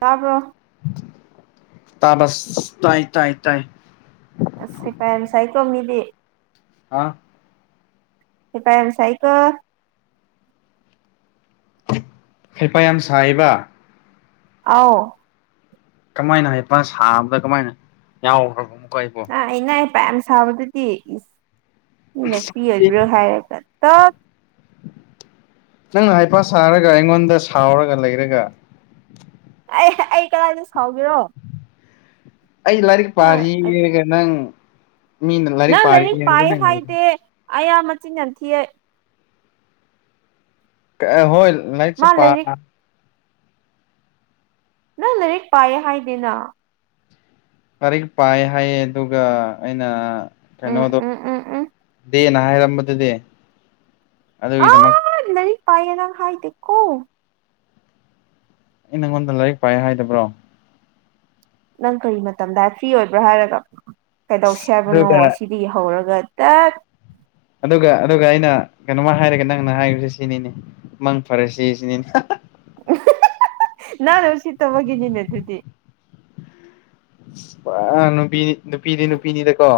ꯇꯥꯕ꯭ꯔꯣ ꯇꯕꯁ ꯇꯥꯏ ꯇꯥꯏ ꯇꯥꯏ ꯑꯁ ꯍꯩꯄ ꯌꯥꯝ ꯁꯥꯏꯀꯣꯃꯤꯗꯤ ꯑꯥ ꯍꯩꯄꯥ ꯌꯥꯝ ꯁꯥꯏꯀꯣ ꯍꯩꯄꯥ ꯌꯥꯝ ꯁꯥꯏꯕ ꯑꯥꯎ ꯀꯃꯥꯏꯅ ꯍꯩꯄ ꯁꯥꯕꯗ ꯀꯃꯥꯏꯅ ꯌꯥꯎꯈ꯭ꯔꯕꯅꯣ ꯑ ꯑꯩꯅ ꯍꯩꯏꯄꯥ ꯌꯥꯝ ꯁꯥꯕꯗꯨꯗꯤ ꯏꯁ ꯃꯤꯅ ꯐ꯭ꯔꯤ ꯑꯣꯏꯕ꯭ꯔꯣ ꯍꯥꯏꯔꯒ ꯇꯠ ꯅꯪꯅ ꯍꯩꯄꯥ ꯁꯥꯔꯒ ꯑꯩꯉꯣꯟꯗ ꯁꯥꯎꯔꯒ ꯂꯩꯔꯒ ꯑꯩ ꯑꯩ ꯀꯗꯥꯏꯗ ꯁꯥꯎꯒꯦꯔꯣ ꯑꯩ ꯂꯥꯏꯔꯤꯛ ꯅꯪ ꯄꯥꯔꯤꯒ ꯅꯪ ꯃꯤꯅ ꯅꯪ ꯄꯥꯔꯤ ꯂꯥꯏꯔꯤꯛ ꯍꯥꯏꯕ ꯄꯥꯏ ꯅꯪ ꯍꯥꯏꯗꯦ ꯑꯌꯥ ꯃꯆꯤꯟ ꯌꯥꯝ ꯊꯤꯑꯦ ꯀ ꯍꯣꯏ ꯂꯥꯏꯛꯁꯨ ꯃꯥ ꯄꯥ ꯂꯥꯏꯔꯤꯛ ꯅꯪ ꯂꯥꯏꯔꯤꯛ ꯄꯥꯏꯌꯦ ꯍꯥꯏꯗꯦꯅ ꯂꯥꯏꯔꯤꯛ ꯄꯥꯏ ꯍꯥꯏꯌꯦ ꯑꯗꯨꯒ ꯑꯩꯅ ꯑ ꯎꯝ ꯀꯩꯅꯣꯗꯣ ꯎꯝ ꯎꯝ ꯎꯝ ꯗꯦ ꯍꯥꯏꯔꯝꯕꯗꯨꯗꯤ ꯑꯗꯨꯒꯤꯗꯃꯛ ꯂꯩꯔꯤꯛ ꯄꯥꯏꯌꯦꯅ ꯅꯪ ꯍꯥꯏꯗꯦꯀꯣ ꯑꯩ ꯅꯪꯉꯣꯟꯗ ꯂꯥꯏꯔꯤꯛ ꯄꯥꯏꯅ ꯍꯥꯏꯗꯕ꯭ꯔꯣ ꯅꯪ ꯀꯔꯤ ꯃꯇꯝꯗ ꯍꯥꯏ ꯐ꯭ꯔꯤ ꯑꯣꯏꯕ꯭ꯔꯥ ꯍꯥꯏꯔꯒ ꯀꯩꯗꯧꯁꯦ ꯍꯥꯏꯕꯅꯣ ꯑꯗꯨꯒ ꯑꯁꯤꯗꯒꯤ ꯍꯧꯔꯒ ꯇꯠ ꯑꯗꯨꯒ ꯑꯗꯨꯒ ꯑꯩꯅ ꯀꯩꯅꯣꯝꯃ ꯍꯥꯏꯔꯒ ꯅꯪꯅ ꯍꯥꯏꯕꯁꯦ ꯁꯤꯅꯤꯅꯦ ꯃꯪ ꯐꯔꯁꯦ ꯁꯤꯅꯤꯅꯦ [unintelligible] ꯅꯪꯅ ꯎꯁꯤꯠꯇꯕꯒꯤꯅꯤꯅꯦ ꯑꯗꯨꯗꯤ ꯑꯁ ꯄꯨꯔꯥ ꯅꯨꯄꯤ ꯅꯨꯄꯤꯗꯤ ꯅꯨꯄꯤꯅꯤꯗꯀꯣ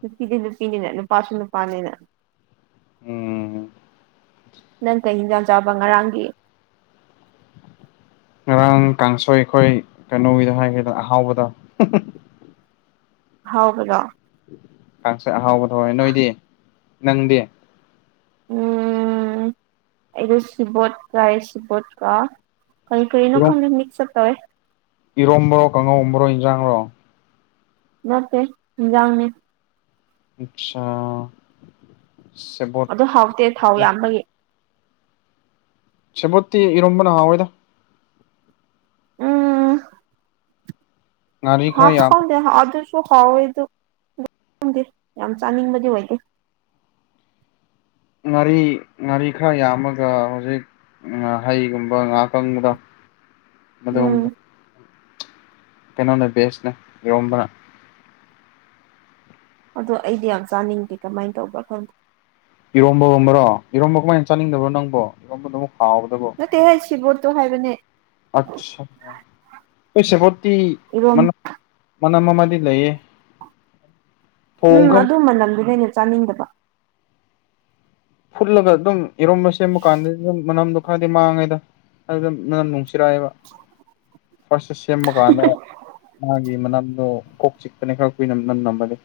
ꯅꯨꯄꯤꯗꯤ ꯅꯨꯄꯤꯅꯤꯅ ꯅꯨꯄꯥꯁꯨ ꯅꯨꯄꯥꯅꯤꯅ ꯎꯝ ꯅꯪ ꯀꯩ ꯏꯟꯁꯥꯡ ꯆꯥꯕ ꯉꯔꯥꯡꯒꯤ ꯉꯔꯥꯡ ꯀꯥꯡꯁꯣꯏ ꯑꯈꯣꯏ ꯀꯩꯅꯣꯒꯤꯗ ꯍꯥꯏꯒꯦꯕ ꯑꯍꯥꯎꯕꯗ ꯍꯥꯎꯕꯔꯣ ꯀꯥꯡꯁꯣꯏ ꯑꯍꯥꯎꯕꯗꯣ ꯍꯣꯏ ꯅꯣꯏꯗꯤ ꯅꯪꯗꯤ ꯎꯝ ꯑꯩꯗꯣ ꯁꯤꯕꯣꯠ ꯆꯥꯏ ꯁꯤꯕꯣꯠꯀ ꯀꯩ ꯀꯩ ꯅꯣ ꯈꯪꯗꯦ ꯃꯤꯛꯁ ꯑꯄ ꯇꯧꯋꯦ ꯏꯔꯣꯝꯕ꯭ꯔꯣ ꯀꯥꯡꯉꯧꯕ꯭ꯔꯣ ꯏꯟꯖꯥꯡꯔꯣ ꯅꯠꯇꯦ ꯍꯤꯟꯖꯥꯡꯅꯦ ꯑꯠꯁꯥ ꯑꯗꯣ ꯍꯥꯎꯇꯦ ꯊꯥꯎ ꯌꯥꯝꯕꯒꯤ ꯁꯦꯕꯣꯠꯇꯤ ꯏꯔꯣꯝꯕꯅ ꯍꯥꯎ ꯏꯗ ꯉꯥꯔꯤ ꯈꯔ ꯍꯥꯞ ꯌꯥꯝ ꯈꯪꯇꯦ ꯍꯥꯎꯇꯦ [unintelligible] ꯁꯥꯎꯋꯦ ꯑꯗꯨ ꯈꯪꯗꯦ ꯌꯥꯝ ꯆꯥꯅꯤꯡꯕꯗꯤ ꯑꯣꯏꯗꯦ ꯉꯥꯔꯤ ꯉꯥꯔꯤ ꯈꯔ ꯌꯥꯝꯃꯒ ꯍꯧꯖꯤꯛ ꯉꯍꯩꯒꯨꯝꯕ ꯉꯥꯀꯪꯕꯗꯣ ꯎꯝ ꯃꯗꯨꯒꯨꯝꯕ ꯀꯩꯅꯣꯅꯦ ꯕꯦꯁꯅꯦ ꯏꯔꯣꯝꯕꯅ ꯑꯗꯣ ꯑꯩꯗꯤ ꯌꯥꯝ ꯆꯥꯅꯤꯡꯗꯦ ꯀꯃꯥꯏꯅ ꯇꯧꯕ꯭ꯔꯥ ꯈꯪꯗꯦ ꯏꯔꯣꯝꯕꯒꯨꯝꯕꯔꯣ ꯏꯔꯣꯝꯕ ꯀꯃꯥꯏꯅ ꯆꯥꯅꯤꯡꯗꯕ꯭ꯔꯣ ꯅꯪꯕꯣ ꯏꯔꯣ ꯅꯠꯇꯦ ꯍꯦ ꯁꯤꯕꯣꯠꯇꯣ ꯍꯥꯏꯕꯅꯦ ꯑꯠꯆꯥ ꯈꯣꯏ ꯁꯦꯕꯣꯠꯇꯤ ꯏꯔꯣꯝ ꯃꯅꯝ ꯃꯅꯝ ꯑꯃꯗꯤ ꯂꯩꯌꯦ ꯊꯣꯡ ꯎꯝ ꯈꯔ ꯑꯗꯨ ꯃꯅꯝꯗꯨꯅꯦ ꯑꯩꯅ ꯆꯥꯅꯤꯡꯗꯕ ꯐꯨꯠꯂꯒ ꯑꯗꯨꯝ ꯏꯔꯣꯝꯕ ꯁꯦꯝꯕ ꯀꯥꯟꯗ ꯑꯗꯨꯝ ꯃꯅꯝꯗꯣ ꯈꯔꯗꯤ ꯃꯥꯡꯉꯦꯗ ꯑꯗꯨꯗ ꯃꯅꯝ ꯅꯨꯡꯁꯤ ꯆꯔꯥꯏ ꯐꯥꯔꯁꯇ ꯁꯦꯝꯕ ꯀꯥꯟꯗ ꯃꯥꯒꯤ ꯃꯅꯝꯗꯣ ꯀꯣꯛ ꯆꯤꯛꯄꯅꯦ ꯈꯔ ꯀꯨꯏꯅ ꯃꯅꯝ ꯅꯝꯑꯗꯤ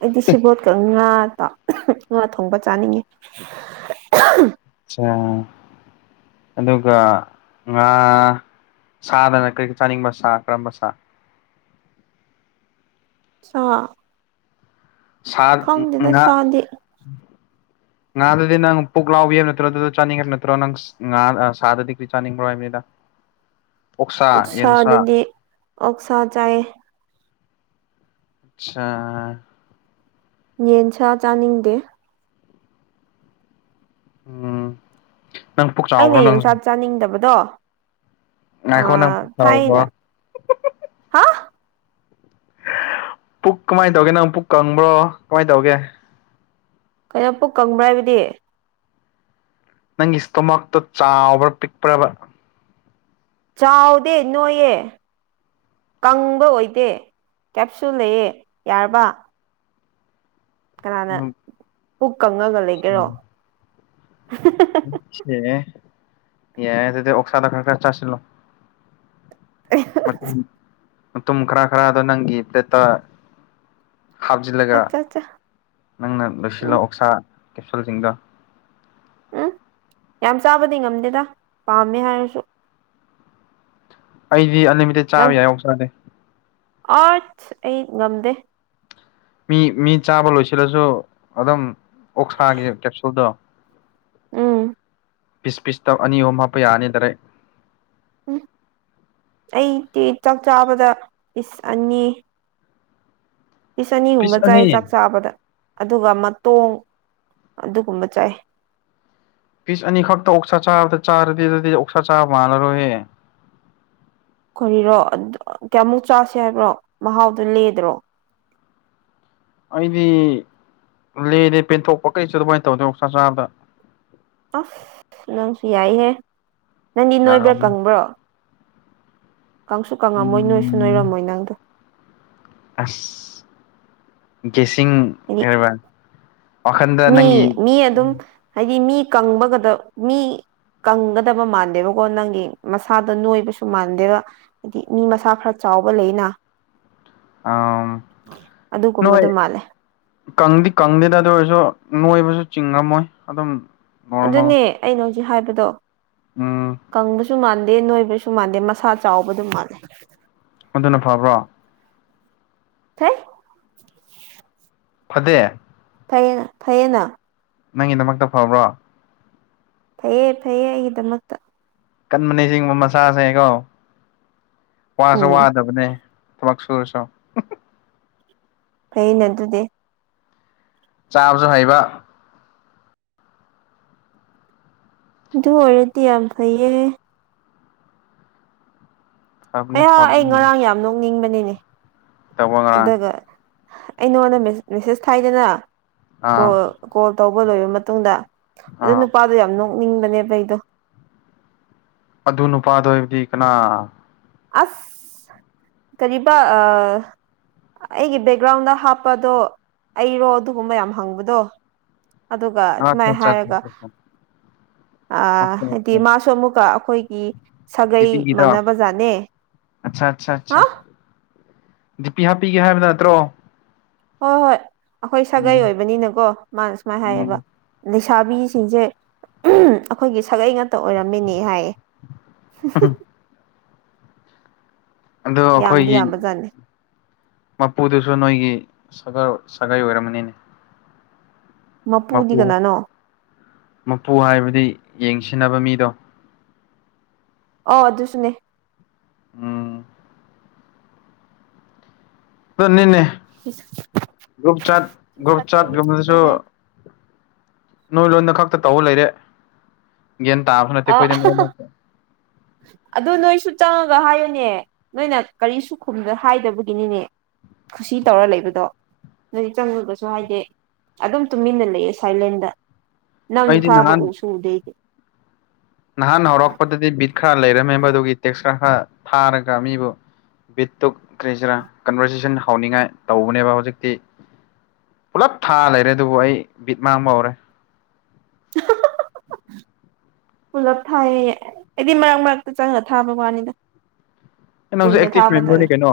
ꯑꯩꯗꯤ ꯁꯤꯕꯣꯠꯀ ꯉꯥ ꯒ ꯉꯥ ꯊꯣꯡꯕ ꯆꯥꯅꯤꯡꯉꯦ ꯑꯣ ꯑꯗꯨꯒ ꯉꯥ ꯁꯥꯗꯅ ꯀꯔꯤ ꯀꯔꯤ ꯆꯥꯅꯤꯡꯕ ꯁꯥ ꯀꯔꯝꯕ ꯁꯥ ꯁꯥ ꯁꯥ ꯈꯪꯗꯦꯗ ꯉꯥ ꯁꯥꯗꯤ ꯉꯥꯗꯗꯤ ꯅꯪ ꯄꯨꯛ ꯂꯥꯎꯕꯤꯕ ꯅꯠꯇ꯭ꯔꯣ ꯑꯗꯨꯗ ꯆꯥꯅꯤꯡꯕ꯭ꯔ ꯅꯠꯇ꯭ꯔꯣ ꯅꯪ ꯉꯥ ꯁꯥꯗꯗꯤ ꯆꯥꯅꯤꯡꯕ꯭ꯔꯣ ꯍꯥꯏꯕꯅꯤꯗ ꯑꯣꯛꯁꯥ ꯌꯦꯟꯁꯥ ꯑꯣꯛꯁꯥꯗꯗꯤ ꯑꯣꯛꯁꯥ ꯆꯥꯏꯌꯦ ꯁꯥ ꯌꯦꯟꯁꯥ ꯆꯥꯅꯤꯡꯗꯦ ꯎꯝ ꯅꯪ ꯄꯨꯛ ꯑꯩꯅ ꯆꯥꯎꯕ꯭ꯔꯣ ꯅꯪ ꯌꯦꯡꯁꯥ ꯆꯥꯅꯤꯡꯗꯕꯗꯣ ꯉꯥꯈꯣ ꯅꯪ ꯊꯥꯏꯅ [unintelligible] ꯍꯥ ꯄꯨꯛ ꯀꯃꯥꯏꯅ ꯇꯧꯒꯦ ꯅꯪ ꯄꯨꯛ ꯀꯪꯕ꯭ꯔꯣ ꯀꯃꯥꯏ ꯇꯧꯒꯦ ꯀꯩꯅꯣ ꯄꯨꯛ ꯀꯪꯕ꯭ꯔꯥ ꯍꯥꯏꯕꯗꯤ ꯅꯪꯒꯤ ꯏꯁꯇꯣꯃꯥꯛꯇꯣ ꯆꯥꯎꯕ꯭ꯔꯥ ꯄꯤꯛꯄ꯭ꯔꯥꯕ ꯆꯥꯎꯗꯦ ꯅꯣꯏꯌꯦ ꯀꯪꯕ ꯑꯣꯏꯗꯦ ꯀꯦꯞꯁꯨ ꯂꯩꯌꯦ ꯌꯥꯔꯕ ꯀꯅꯥꯅ ꯄꯨꯛ ꯀꯪꯉꯒ ꯂꯩꯒꯦꯔꯣ ꯌꯥꯑꯦꯗꯨꯗꯤ ꯑꯣꯛꯁꯥꯗꯣ ꯈꯔ ꯈꯔ ꯆꯥꯁꯤꯂꯣ ꯃꯇꯨꯝ ꯃꯇꯨꯝ ꯈꯔ ꯈꯔꯗꯣ ꯅꯪꯒꯤ ꯄ꯭ꯂꯦꯠꯇ ꯍꯥꯞꯆꯜꯂꯒ ꯑꯠꯆꯥ ꯑꯠꯆꯥ ꯅꯪꯅ ꯂꯣꯏꯁꯤꯜꯂꯣ ꯎꯝ ꯑꯣꯛꯁꯥ ꯀꯦꯞꯁꯨꯜꯁꯤꯡꯗꯣ ꯎꯝ ꯌꯥꯝ ꯆꯥꯕꯗꯤ ꯉꯝꯗꯦꯗ ꯄꯥꯝꯃꯦ ꯍꯥꯏꯔꯁꯨ ꯑꯩꯗꯤ ꯑꯟꯂꯤꯃꯤꯇꯦꯠ ꯆꯥꯕ ꯌꯥꯏ ꯑꯣꯛꯁꯥꯗꯤ ꯑꯁ ꯑꯩ ꯉꯝꯗꯦ ꯃꯤ ꯃꯤ ꯆꯥꯕ ꯂꯣꯏꯁꯤꯜꯂꯁꯨ ꯑꯗꯨꯝ ꯑꯣꯛꯁꯥꯒꯤ ꯀꯦꯞꯁꯨꯜꯗꯣ ꯎꯝ ꯄꯤꯁ ꯄꯤꯁꯇ ꯑꯅꯤ ꯑꯍꯨꯝ ꯍꯥꯞꯄ ꯌꯥꯅꯤ ꯗꯥꯏꯔꯦꯛ ꯎꯝ ꯑꯩꯗꯤ ꯆꯥꯛ ꯆꯥꯕꯗ ꯄꯤꯁ ꯑꯅꯤ ꯄꯤꯁ ꯑꯅꯤꯒꯨꯝꯕ ꯆꯥꯏ ꯆꯥꯛ ꯆꯥꯕꯗ ꯑꯗꯨꯒ ꯃꯇꯣꯡ ꯑꯗꯨꯒꯨꯝꯕ ꯆꯥꯏ ꯄꯤꯁ ꯑꯅꯤꯈꯛꯇ ꯑꯣꯛꯁꯥ ꯆꯥꯕꯗ ꯆꯥꯔꯗꯤ ꯑꯗꯨꯗꯤ ꯑꯣꯛꯁꯥ ꯆꯥꯕ ꯃꯥꯟꯜꯂꯔꯣꯏꯍꯦ ꯀꯔꯤꯔꯣ ꯀꯌꯥꯝꯃꯨꯛ ꯆꯥꯁꯦ ꯍꯥꯏꯕ꯭ꯔꯣ ꯃꯍꯥꯎꯗꯣ ꯂꯦꯗ꯭ꯔꯣ [inaudible] ꯑꯩꯗꯤ ꯂꯦꯔꯦ ꯄꯦꯟꯊꯣꯛꯄ ꯀꯩꯁꯨ ꯑꯗꯨꯃꯥꯏꯅ ꯇꯧꯗꯦ ꯑꯣꯛꯁꯥ ꯆꯥꯕꯗ ꯑꯁ ꯅꯪꯁꯨ ꯌꯥꯏꯍꯦ ꯅꯪꯗꯤ ꯅꯣꯏꯕ꯭ꯔꯥ ꯌꯥꯝꯅ ꯀꯪꯕ꯭ꯔꯣ ꯀꯪꯁꯨ ꯀꯪꯉꯝꯃꯣꯏ ꯅꯣꯏꯁꯨ ꯎꯝ ꯅꯣꯏꯔꯝꯃꯣꯏ ꯅꯪꯗꯣ ꯑꯁ ꯒꯦꯁꯤꯡ ꯍꯥꯏꯗꯤ ꯍꯥꯏꯕ꯭ꯔꯥ ꯃꯤ ꯃꯤ ꯑꯗꯨꯝ ꯍꯥꯏꯗꯤ ꯃꯤ ꯀꯪꯕꯒꯗꯣ ꯃꯤ ꯀꯪꯒꯗꯕ ꯃꯥꯟꯗꯦꯕꯀꯣ ꯅꯪꯒꯤ ꯃꯁꯥꯗ ꯅꯣꯏꯕꯁꯨ ꯃꯥꯟꯗꯦꯕ ꯍꯥꯏꯗꯤ ꯃꯤ ꯃꯁꯥ ꯈꯔ ꯆꯥꯎ ꯆꯥꯎꯕ ꯂꯩꯑꯦꯅ ꯑꯝ ꯅꯣꯏ ꯃꯥꯜꯂꯦ ꯀꯪꯗꯤ ꯀꯪꯗꯦꯗ ꯑꯗꯨ ꯑꯣꯏꯔꯁꯨ ꯅꯣꯏꯕꯁꯨ ꯆꯤꯡꯉꯝꯃꯣꯏ ꯑꯗꯨꯝ ꯅꯣꯔꯃꯦꯜ ꯑꯗꯨꯅꯦ ꯑꯩꯅ ꯍꯧꯖꯤꯛ ꯍꯥꯏꯕꯗꯣ ꯎꯝ ꯁꯨ ꯃꯥꯟꯗꯦ ꯅꯣꯏꯕꯁꯨ ꯃꯥꯟꯗꯦ ꯃꯁꯥ ꯆꯥꯎꯕ ꯑꯗꯨ ꯃꯥꯟꯂꯦ ꯑꯗꯨꯅ ꯐꯕ꯭ꯔꯣ ꯍꯩꯠ ꯐꯗꯦ ꯐꯩꯌꯦ ꯐꯩꯌꯦꯅ ꯅꯪꯒꯤꯗꯃꯛꯇ ꯐꯕ꯭ꯔꯣ ꯐꯩꯌꯦ ꯐꯩꯌꯦ ꯑꯩꯒꯤꯗꯃꯛꯇ ꯀꯟꯕꯅꯦ ꯁꯤꯒꯨꯝꯕ ꯃꯆꯥꯥꯁꯦꯀꯣ ꯋꯥꯁꯨ ꯎꯝ ꯋꯥꯗꯕꯅꯦ ꯊꯕꯛꯁꯨ ꯁꯨꯔꯁꯨ ꯐꯩꯑꯦꯅ ꯑꯗꯨꯗꯤ ꯆꯥꯕꯁꯨ ꯍꯩꯕ ꯑꯗꯨ ꯑꯣꯏꯔꯗꯤ ꯌꯥꯝ ꯐꯩꯌꯦ ꯐꯕꯅꯤ ꯑꯩꯌꯥ ꯑꯩ ꯐꯕꯅꯤ ꯉꯔꯥꯡ ꯌꯥꯝ ꯅꯣꯛꯅꯤꯡꯕꯅꯤ ꯇꯧꯕ ꯉꯔꯥꯡ ꯑꯩ ꯅꯉꯣꯟꯗ ꯃꯦ ꯃꯦꯁꯦ ꯊꯥꯏꯗꯅ ꯑꯥ ꯀꯣꯜ ꯀꯣꯜ ꯇꯧꯕ ꯂꯣꯏꯔꯕ ꯃꯇꯨꯡꯗ ꯑꯗꯨ ꯑꯥ ꯅꯨꯄꯥꯗꯣ ꯌꯥꯝ ꯅꯣꯛꯅꯤꯡꯕꯅꯦꯕ ꯑꯩꯗꯣ ꯑꯗꯨ ꯅꯨꯄꯥꯗꯣ ꯍꯥꯏꯕꯗꯤ ꯀꯅꯥ ꯑꯁ ꯀꯔꯤꯕꯥ ꯑꯥ ꯑꯩꯒꯤ ꯕꯦꯛꯒ꯭ꯔꯥꯎꯟꯗ ꯍꯥꯞꯄꯗꯣ ꯑꯩꯔꯣ ꯑꯗꯨꯒꯨꯝꯕ ꯌꯥꯝ ꯍꯪꯕꯗꯣ ꯑꯗꯨꯒ ꯁꯨꯃꯥꯏ ꯑꯠꯆꯥ ꯍꯥꯏꯔꯒ ꯑꯠꯆꯥ ꯑꯥ ꯑꯣꯀꯦ ꯍꯥꯏꯗꯤ ꯑꯣꯀꯦ ꯃꯥꯁꯨ ꯑꯃꯨꯛꯀ ꯑꯈꯣꯏꯒꯤ ꯁꯥꯒꯩ ꯃꯥꯟꯅꯕ ꯖꯥꯠꯅꯦ ꯑꯠꯁꯥ ꯁꯥ ꯁꯥ ꯗꯤꯄꯤ ꯍꯥꯞꯄꯤꯒꯦ ꯍꯥꯏꯕ ꯅꯠꯇ꯭ꯔꯣ ꯍꯣꯏ ꯍꯣꯏ ꯑꯈꯣꯏ ꯁꯥꯒꯩ ꯎꯝ ꯑꯣꯏꯕꯅꯤꯅꯀꯣ ꯃꯥꯅ ꯁꯨꯃꯥꯏ ꯍꯥꯏꯌꯦꯕ ꯎꯝ ꯁꯥꯕꯤꯁꯤꯡꯁꯦ ꯑꯈꯣꯏꯒꯤ ꯁꯥꯂꯏ ꯉ ꯇ ꯑꯣꯏꯔꯝꯃꯦꯅꯦ ꯍꯥꯏꯌꯦ ꯑꯗꯣ ꯌꯥꯝꯗꯤ ꯑꯩꯈꯣꯏꯒꯤ ꯌꯥꯝꯕꯖꯥꯠꯅꯤ ꯃꯄꯨꯗꯨꯁꯨ ꯅꯣꯏꯒꯤ ꯁꯥꯒ ꯁꯥꯒꯩ ꯑꯣꯏꯔꯝꯃꯅꯤꯅꯦ ꯃꯄꯨꯗꯤ ꯃꯄꯨ ꯀꯅꯥꯅꯣ ꯃꯄꯨ ꯍꯥꯏꯕꯗꯤ ꯌꯦꯡꯁꯤꯟꯅꯕ ꯃꯤꯗꯣ ꯑꯣ ꯑꯗꯨꯁꯨꯅꯦ ꯎꯝ ꯑꯗꯨꯅꯤꯅꯦ ꯒ꯭ꯔꯨꯞ ꯆꯥꯠ ꯒ꯭ꯔꯨꯞ ꯆꯥꯠ ꯒꯨꯝꯕꯗꯁꯨ ꯅꯣꯏ ꯂꯣꯟꯗ ꯈꯛꯇ ꯇꯧ ꯂꯩꯔꯦ ꯒ꯭ꯌꯥꯟ ꯇꯥꯕ ꯅꯠꯇꯦ ꯑ ꯑꯈꯣꯏꯗꯤ ꯃꯔꯛ [inaudible] ꯑꯗꯨ ꯅꯣꯏꯁꯨ ꯆꯪꯉꯒ ꯍꯥꯏꯌꯨꯅꯦ ꯅꯣꯏꯅ ꯀꯔꯤꯁꯨ ꯈꯨꯝꯗ ꯍꯥꯏꯗꯕꯒꯤꯅꯤꯅꯦ ꯈꯨꯁꯤ ꯇꯧꯔ ꯂꯩꯕꯗꯣ ꯅꯣꯏꯗꯤ ꯆꯪꯉꯒꯁꯨ ꯍꯥꯏꯗꯦ ꯑꯗꯨꯝ ꯇꯨꯃꯤꯟꯅ ꯂꯩꯌꯦ ꯁꯥꯏꯂꯦꯟꯗ ꯅꯪ ꯑꯩꯗꯤ ꯊꯥꯕ ꯅꯍꯥꯟ ꯎꯁꯨ ꯎꯗꯦ ꯑꯩꯗꯤ ꯈ ꯂꯩꯔꯝꯃꯦ ꯃꯗꯨꯒꯤ ꯇꯦꯛꯁ ꯀ ꯈꯔ ꯊꯥꯔꯒ ꯃꯤꯕꯨ ꯕꯤꯠ ꯇꯨ ꯀ꯭ꯔꯤꯁꯤꯔꯥ ꯀꯟꯚꯔꯖꯦꯁꯟ ꯍꯥꯎꯅꯤꯡꯉꯥꯏ ꯇꯧꯕꯅꯦꯕꯥ ꯍꯧꯖꯤꯛꯇꯤ ꯄꯨꯂꯞ ꯊꯥ ꯂꯩꯔꯦ ꯑꯗꯨꯕꯨ ꯑꯩ ꯕꯤꯠ ꯃꯥꯡꯕ ꯍꯧꯔꯦ ꯑꯍꯥ ꯍꯥ ꯍꯥ ꯄꯨꯂꯞ ꯊꯥꯏꯌꯦ ꯑꯩꯗꯤ ꯃꯔꯛ ꯃꯔꯛꯇ ꯆꯪꯉꯒ ꯊꯥꯕ ꯋꯥꯅꯤꯗ ꯅꯪꯖꯨ ꯀꯨꯏꯅ ꯑꯦꯛꯇꯤꯚ ꯊꯥꯕ ꯃꯦꯝꯕꯔꯅꯤ ꯇꯜꯂꯦ ꯀꯩꯅꯣ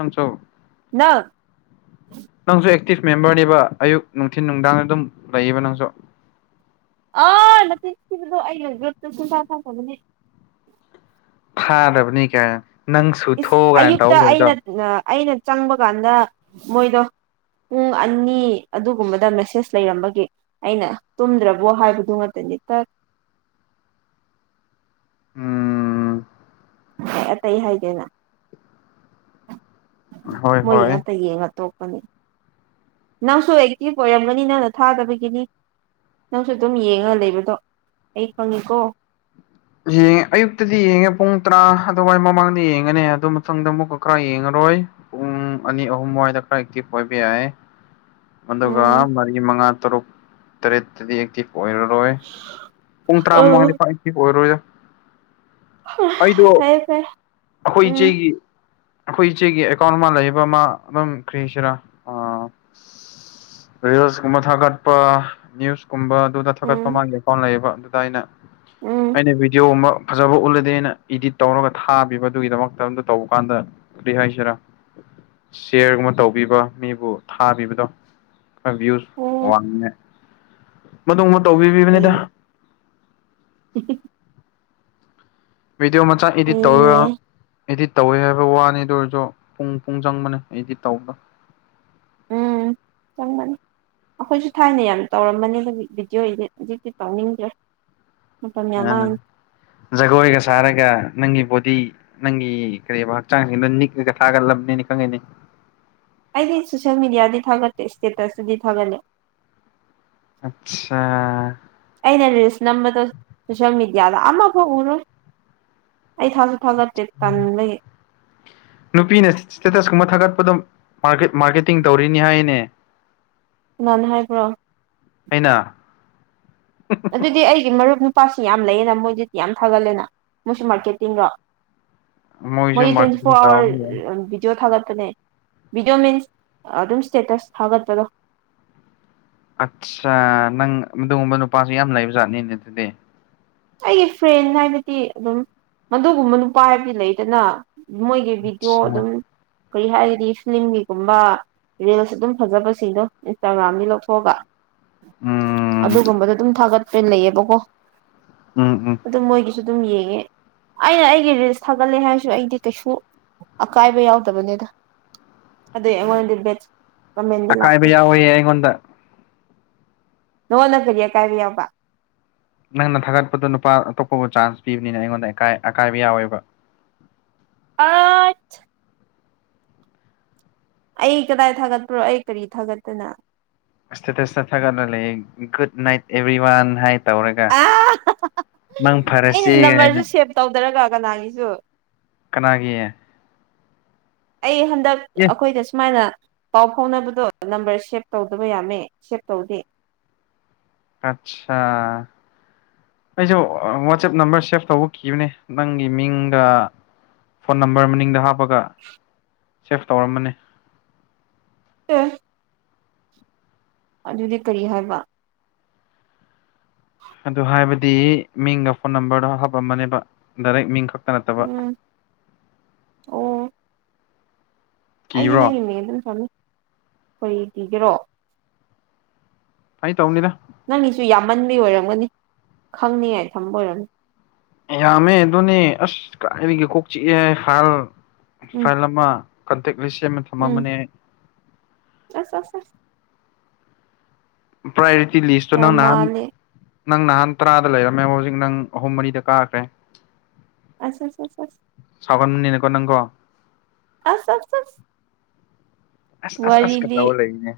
ꯅꯪꯁꯨ ꯅꯪ ꯅꯪꯁꯨ ꯑꯦꯛ ꯇꯤꯐ ꯃꯦꯝꯕꯔꯅꯦꯕꯥ ꯑꯌꯨꯛ ꯅꯨꯡꯊꯤꯟ ꯅꯨꯡꯗꯥꯡꯗ ꯑꯗꯨꯝ ꯂꯩꯌꯦꯕ ꯅꯪꯁꯨ ꯑꯥ ꯅꯆꯤꯟ ꯊꯤꯕꯗꯣ ꯑꯩꯅ ꯒ꯭ꯔꯨꯞꯇ ꯁꯨꯡꯊꯥ ꯊꯥꯗꯕꯅꯦ ꯊꯥꯗꯕꯅꯤ ꯀꯥꯏ ꯑꯌꯨꯛꯇ ꯑꯩꯅ ꯅ ꯑꯩꯅ ꯆꯪꯕ ꯀꯥꯟꯗ ꯃꯣꯏꯗꯣ ꯄꯨꯡ ꯑꯅꯤ ꯑꯗꯨꯒꯨꯝꯕꯗ ꯃꯦꯁꯦꯖ ꯂꯩꯔꯝꯕꯒꯤ ꯑꯩꯅ ꯇꯨꯝꯗ꯭ꯔꯕꯣ ꯍꯥꯏꯕꯗꯨ ꯉꯥꯇꯅꯤ ꯏꯇ ꯎꯝ ꯑꯇꯩ ꯍꯥꯏꯗꯦꯅꯥ ꯍꯣꯏ ꯃꯣꯏꯒꯤ ꯍꯣꯏ ꯉꯥꯛꯇ ꯌꯦꯡꯉ ꯇꯣꯛ ꯅꯪꯁꯨ ꯑꯦꯛꯇꯤꯚ ꯑꯣꯏꯔꯝꯒꯅꯤ ꯅꯪꯅ ꯊꯥꯗꯕꯒꯤꯅꯤ ꯅꯪꯁꯨ ꯑꯗꯨꯝ ꯌꯦꯡꯉꯒ ꯂꯩꯕꯗꯣ ꯑꯩ ꯈꯪꯉꯤꯀꯣ ꯌꯦꯡꯉꯦ ꯑꯌꯨꯛꯇꯗꯤ ꯌꯦꯡꯉꯦ ꯄꯨꯡ ꯇꯔꯥ ꯑꯗꯨꯋꯥꯏ ꯃꯃꯥꯡꯗ ꯌꯦꯡꯉꯅꯤ ꯑꯗꯨ ꯃꯇꯨꯡꯗ ꯑꯃꯨꯛꯀ ꯈꯔ ꯌꯦꯡꯉ ꯑꯣꯏ ꯄꯨꯡ ꯑꯅꯤ ꯑꯍꯨꯝ ꯋꯥꯏꯗ ꯈꯔ ꯑꯦꯛꯇꯤꯚ ꯑꯣꯏꯕ ꯌꯥꯏ ꯑꯗꯨꯒ ꯎꯝ ꯃꯔꯤ ꯃꯉꯥ ꯇꯔꯨꯛ ꯇꯔꯦꯠꯇꯗꯤ ꯑꯦꯛꯇꯤꯚ ꯑꯣꯏꯔꯔꯣꯏ [inaudible] ꯄꯨꯡ ꯇꯔꯥ ꯃꯉꯥꯗꯤ ꯄꯥꯛ ꯑꯦꯛꯇꯤꯚ ꯑꯣꯏꯔꯣꯏꯗ ꯑꯩꯗꯣ ꯐꯩ ꯐꯩ ꯑꯈꯣꯏ ꯎꯝ ꯏꯆꯦꯒꯤ ꯑꯈꯣꯏ ꯏꯆꯦꯒꯤ ꯑꯦꯀꯥꯎꯟ ꯑꯃ ꯂꯩꯕ ꯑꯃ ꯑꯗꯨꯝ ꯀ꯭ꯔꯤꯁꯤꯔꯥ ꯑꯥ ꯔꯤꯜꯁ ꯀꯨꯝꯕ ꯊꯥꯒꯠꯄ ꯅ꯭ꯌꯨꯁ ꯀꯨꯨꯝꯕ ꯑꯗꯨꯗ ꯊꯥꯒꯠꯄ ꯎꯝ ꯃꯥꯒꯤ ꯑꯦꯀꯥꯎꯟ ꯂꯩꯌꯦꯕ ꯑꯗꯨꯗ ꯑꯩꯅ ꯎꯝ ꯑꯩꯅ ꯚꯤꯗꯤꯑꯣ ꯑꯃ ꯐꯖꯕ ꯎꯠꯂꯗꯤ ꯑꯩꯅ ꯏꯗꯤꯠ ꯇꯧꯔꯒ ꯊꯥꯕꯤꯕꯗꯨꯒꯤꯗꯃꯛꯇ ꯑꯝꯇ ꯇꯧꯕ ꯀꯥꯟꯗ ꯀ꯭ꯔꯤ ꯍꯥꯏꯁꯤꯔꯥ ꯁꯤꯌꯔꯒꯨꯝꯕ ꯇꯧꯕꯤꯕ ꯃꯤꯕꯨ ꯊꯥꯕꯤꯕꯗꯣ ꯈꯔ ꯕꯤꯌꯨꯁ ꯑꯣ ꯋꯥꯡꯅꯤꯉꯥꯏ ꯃꯗꯨꯃꯕ ꯇꯧꯕꯤꯕꯅꯤꯗ [unintelligible] ꯚꯤꯗꯤꯑꯣ ꯃꯆꯥ ꯏꯗꯤꯠ ꯐꯩꯅꯦ ꯇꯧꯔꯨꯔꯥꯎ ꯏꯗꯤꯠ ꯇꯧꯋꯦ ꯍꯥꯏꯕ ꯋꯥꯅꯤ ꯑꯗꯨ ꯑꯣꯏꯔꯁꯨ ꯄꯨꯡ ꯄꯨꯡ ꯆꯪꯕꯅꯦ ꯏꯗꯤꯠ ꯇꯧꯕ ꯎꯝ ꯆꯪꯕꯅꯦ ꯑꯩꯈꯣꯏꯁꯨ ꯊꯥꯏꯅ ꯌꯥꯝ ꯇꯧꯔꯝꯕꯅꯦꯕ ꯚꯤꯗꯤꯑꯣ ꯏꯗꯤꯠ ꯍꯧꯖꯤꯛꯇꯤ ꯇꯧꯅꯤꯡꯗ꯭ꯔꯦ ꯃꯇꯝ ꯌꯥꯝ ꯑꯥ ꯃꯥꯡꯉꯦ ꯖꯒꯣꯏꯒ ꯁꯥꯔꯒ ꯅꯪꯒꯤ ꯕꯣꯗꯤ ꯅꯪꯒꯤ ꯀꯔꯤꯕ ꯍꯛꯆꯥꯡꯁꯤꯗꯣ ꯅꯤꯛꯂꯒ ꯊꯥꯒꯠꯂꯝꯅꯤꯅꯦ ꯈꯪꯉꯤꯅꯦ ꯑꯩꯗꯤ ꯁꯣꯁꯤꯌꯦꯜ ꯃꯦꯗꯤꯌꯥꯗꯗꯤ ꯊꯥꯒꯠꯇꯦ ꯏꯁꯇꯦꯇꯁꯇꯗꯤ ꯊꯥꯒꯠꯂꯦ ꯑꯠꯁꯥ ꯑꯩꯅ ꯔꯤꯜꯁ ꯅꯝꯕꯗꯣ ꯁꯣꯁꯤꯌꯦꯜ ꯃꯦꯗꯤꯌꯥ ꯑꯃꯐꯥꯎ ꯎꯔꯣꯏ ꯑꯩ ꯊꯥꯒꯠ ꯅꯨꯄꯤꯅ ꯏꯁꯇꯦꯇꯁ ꯀꯨꯝꯕ ꯊꯥꯒꯠ ꯑꯗꯨꯝ ꯃꯥꯔꯀꯦ ꯃꯥꯔꯀꯦꯇꯤꯡ ꯇꯧꯔꯤꯅꯤ ꯍꯥꯏꯅꯦ ꯀꯅꯥꯅ ꯍꯥꯏꯕ꯭ꯔꯣ ꯑꯩꯅ ꯑꯗꯨꯗꯤ ꯑꯩꯒꯤ ꯃꯔꯨꯞ ꯅꯨ ꯄꯥꯁꯨ ꯌꯥꯝ ꯂꯩꯌꯦꯅ ꯃꯣꯏꯗꯨꯗꯤ ꯌꯥꯝ ꯊꯥꯒꯠꯂꯦꯅ ꯃꯣꯏꯁꯨ ꯃꯥꯔꯀꯦꯠꯇꯤꯡꯂꯣ ꯃꯣꯏꯁꯨ ꯃꯣꯏꯗꯤ ꯇ꯭ꯋꯦꯟꯇꯤ ꯃꯥꯔꯀꯦꯇꯤꯡ ꯐꯣꯔ ꯑꯋꯥꯔ ꯇꯧꯔꯝꯕ ꯌꯥꯏ ꯚꯤꯗꯤꯑꯣ ꯊꯥꯒꯠ ꯄꯅꯦ ꯚꯤꯗꯤꯑꯣ ꯃꯤꯟꯁ ꯑꯗꯨꯝ ꯁ꯭ꯇꯦꯇꯁ ꯊꯥꯒꯠꯄꯗꯣ ꯑꯠꯁꯥ ꯅꯪ ꯃꯗꯨꯒꯨꯝꯕ ꯅꯨꯄꯥꯁꯨ ꯌꯥꯝ ꯂꯩꯕꯖꯥꯠꯅꯤꯅꯦ ꯑꯗꯨꯗꯤ ꯑꯩꯒꯤ ꯐ꯭ꯔꯦꯟ ꯍꯥꯏꯕꯗꯤ ꯑꯗꯨꯝ ꯃꯗꯨꯒꯨꯝꯕ ꯅꯨꯄꯥ ꯍꯥꯏꯕꯗꯤ ꯂꯩꯗꯅ ꯃꯣꯏꯒꯤ ꯚꯤꯗꯤꯑꯣ ꯑꯠꯆꯥ ꯑꯗꯨꯝ ꯀꯔꯤ ꯍꯥꯏꯔꯗꯤ ꯐꯤꯂꯝꯒꯤꯒꯨꯝꯕ ꯔꯤꯜꯁ ꯑꯗꯨꯝ ꯐꯖꯕꯁꯤꯡꯗꯣ ꯏꯟꯁꯇꯥꯒ꯭ꯔꯥꯝꯗꯒꯤ ꯂꯧꯊꯣꯛꯑꯒ ꯎꯝ ꯑꯗꯨꯒꯨꯝꯕꯗꯣ ꯑꯗꯨꯝ ꯊꯥꯒꯠꯄ ꯂꯩꯌꯦꯕꯀꯣ ꯎꯝ ꯎꯝ ꯑꯗꯨꯝ ꯃꯣꯏꯒꯤꯁꯨ ꯑꯗꯨꯝ ꯌꯦꯡ ꯉꯦ ꯑꯩꯅ ꯑꯩꯒꯤ ꯔꯤꯜꯁ ꯊꯥꯒꯠꯂꯦ ꯍꯥꯏꯔꯁꯨ ꯑꯩꯗꯤ ꯀꯩꯁꯨ ꯑꯀꯥꯏꯕ ꯌꯥꯎꯗꯕꯅꯦꯗ ꯑꯗꯨꯏ ꯑꯩꯉꯣꯟꯗꯗꯤ ꯕꯦꯠꯁ ꯑꯀꯥꯏꯕ ꯌꯥꯎꯋꯦ ꯑꯩꯉꯣꯟꯗ ꯅꯪꯉꯣꯟꯗ ꯀꯔꯤ ꯑꯀꯥꯏꯕ ꯌꯥꯎꯕ ꯅꯪꯅ ꯊꯥꯒꯠꯄꯗꯨ ꯅꯨꯄꯥ ꯑꯇꯣꯞꯄꯕꯨ ꯆꯥꯟꯁ ꯄꯤꯕꯅꯤꯅ ꯑꯩꯉꯣꯟꯗ ꯏꯀꯥꯏ ꯑꯀꯥꯏꯕ ꯌꯥꯎꯋꯦꯕ ꯑꯁ ꯑꯩ ꯀꯗꯥꯏ ꯊꯥꯒꯠꯄ꯭ꯔꯣ ꯑꯩ ꯀꯔꯤ ꯊꯥꯒꯠꯇꯅ ꯁ꯭ꯇꯦꯇꯁꯇ ꯊꯒꯠꯂ ꯂꯩꯌꯦ ꯒꯨꯠ ꯅꯥꯏꯠ ꯑꯦꯕ꯭ꯔꯤ ꯋꯥꯟ ꯍꯥꯏꯅ ꯑ ꯑꯍ ꯑꯩꯅ ꯐꯔꯁꯦ ꯅꯝꯕꯔꯁꯨ ꯀꯥꯏꯅ ꯁꯦꯚ ꯇꯧꯗꯔꯒ ꯀꯅꯥꯒꯤꯁꯨ ꯀꯅꯥꯒꯤ ꯑꯩ ꯍꯟꯗꯛ ꯑꯦ ꯑꯈꯣꯏꯗ ꯁꯨꯃꯥꯏꯅ ꯄꯥꯎ ꯐꯥꯎꯅꯕꯗꯣ ꯅꯝꯕꯔ ꯁꯦꯚ ꯇꯧꯗꯕ ꯌꯥꯝꯃꯦ ꯁꯦꯚ ꯇꯧꯗꯦ ꯑꯠꯁꯥ ꯑꯩꯁꯨ ꯋꯥꯆꯦꯞ ꯅꯝꯕꯔ ꯁꯦꯐ ꯇꯧꯕ ꯀꯤꯕꯅꯦ ꯅꯪꯒꯤ ꯃꯤꯡꯒ ꯐꯣꯟ ꯅꯝꯕꯔ ꯃꯅꯤꯡꯗ ꯍꯥꯞꯄꯒ ꯁꯦꯐ ꯇꯧꯔꯝꯕꯅꯦ ꯑꯦ ꯑꯗꯨꯗꯤ ꯀꯔꯤ ꯍꯥꯏꯕ ꯑꯗꯨ ꯍꯥꯏꯕꯗꯤ ꯃꯤꯡꯒ ꯐꯣꯟ ꯅꯝꯕꯔꯗꯣ ꯍꯥꯞꯄꯝꯕꯅꯦꯕ ꯗꯥꯏꯔꯦꯛ ꯃꯤꯡ ꯈꯛ ꯎꯝ ꯑꯣ ꯑꯩꯗꯤ ꯀꯤꯕ꯭ꯔꯣ ꯅꯪꯒꯤ ꯃꯤꯡ ꯑꯗꯨꯝ ꯊꯝꯃꯤ ꯀꯔꯤ ꯀꯤꯒꯦꯔꯣ ꯐꯥꯒꯤ ꯇꯧꯅꯤꯗ ꯅꯪꯒꯤꯁꯨ ꯌꯥꯝꯃꯟꯕꯤ ꯑꯣꯏꯔꯝꯒꯅꯤ ꯈꯪꯅꯤꯉꯥꯏ ꯊꯝꯕ ꯑꯣꯏꯔꯝꯅꯤ ꯌꯥꯝꯃꯦ ꯑꯗꯨꯅꯦ ꯑꯁ ꯀꯗꯥꯏꯗꯒꯤ ꯀꯣꯛ ꯆꯤꯛꯑꯦ ꯍꯥꯜ ꯎꯝ ꯐꯥꯏꯜ ꯑꯃ ꯀꯟꯇꯦꯛ ꯂꯤꯁ ꯁꯦꯝꯃ ꯎꯝ ꯊꯝꯃꯕꯅꯦ ꯑꯩ ꯑꯁ ꯑꯁ ꯑꯁ ꯄ꯭ꯔꯥꯏꯑꯣꯔꯤꯇꯤ ꯂꯤꯁꯇꯣ ꯅꯪ ꯌꯥꯝ ꯅꯍꯥꯟ ꯃꯥꯜꯂꯦ ꯅꯪ ꯅꯍꯥꯟ ꯇꯔꯥꯗ ꯂꯩꯔꯝꯃꯦ ꯍꯧꯖꯤꯛ ꯅꯪ ꯑꯍꯨꯝ ꯃꯔꯤꯗ ꯀꯥꯈ꯭ꯔꯦ ꯑꯁ ꯑꯁ ꯑꯁ ꯀꯥꯎꯒꯟꯕꯅꯤꯅ ꯀꯣ ꯅꯪꯀꯣ ꯑꯁ ꯑꯁ ꯑꯁ ꯑꯁ ꯑꯁ ꯑꯁ ꯀ ꯋꯥꯔꯤꯗꯤ ꯇꯧꯔ ꯂꯩꯅꯦ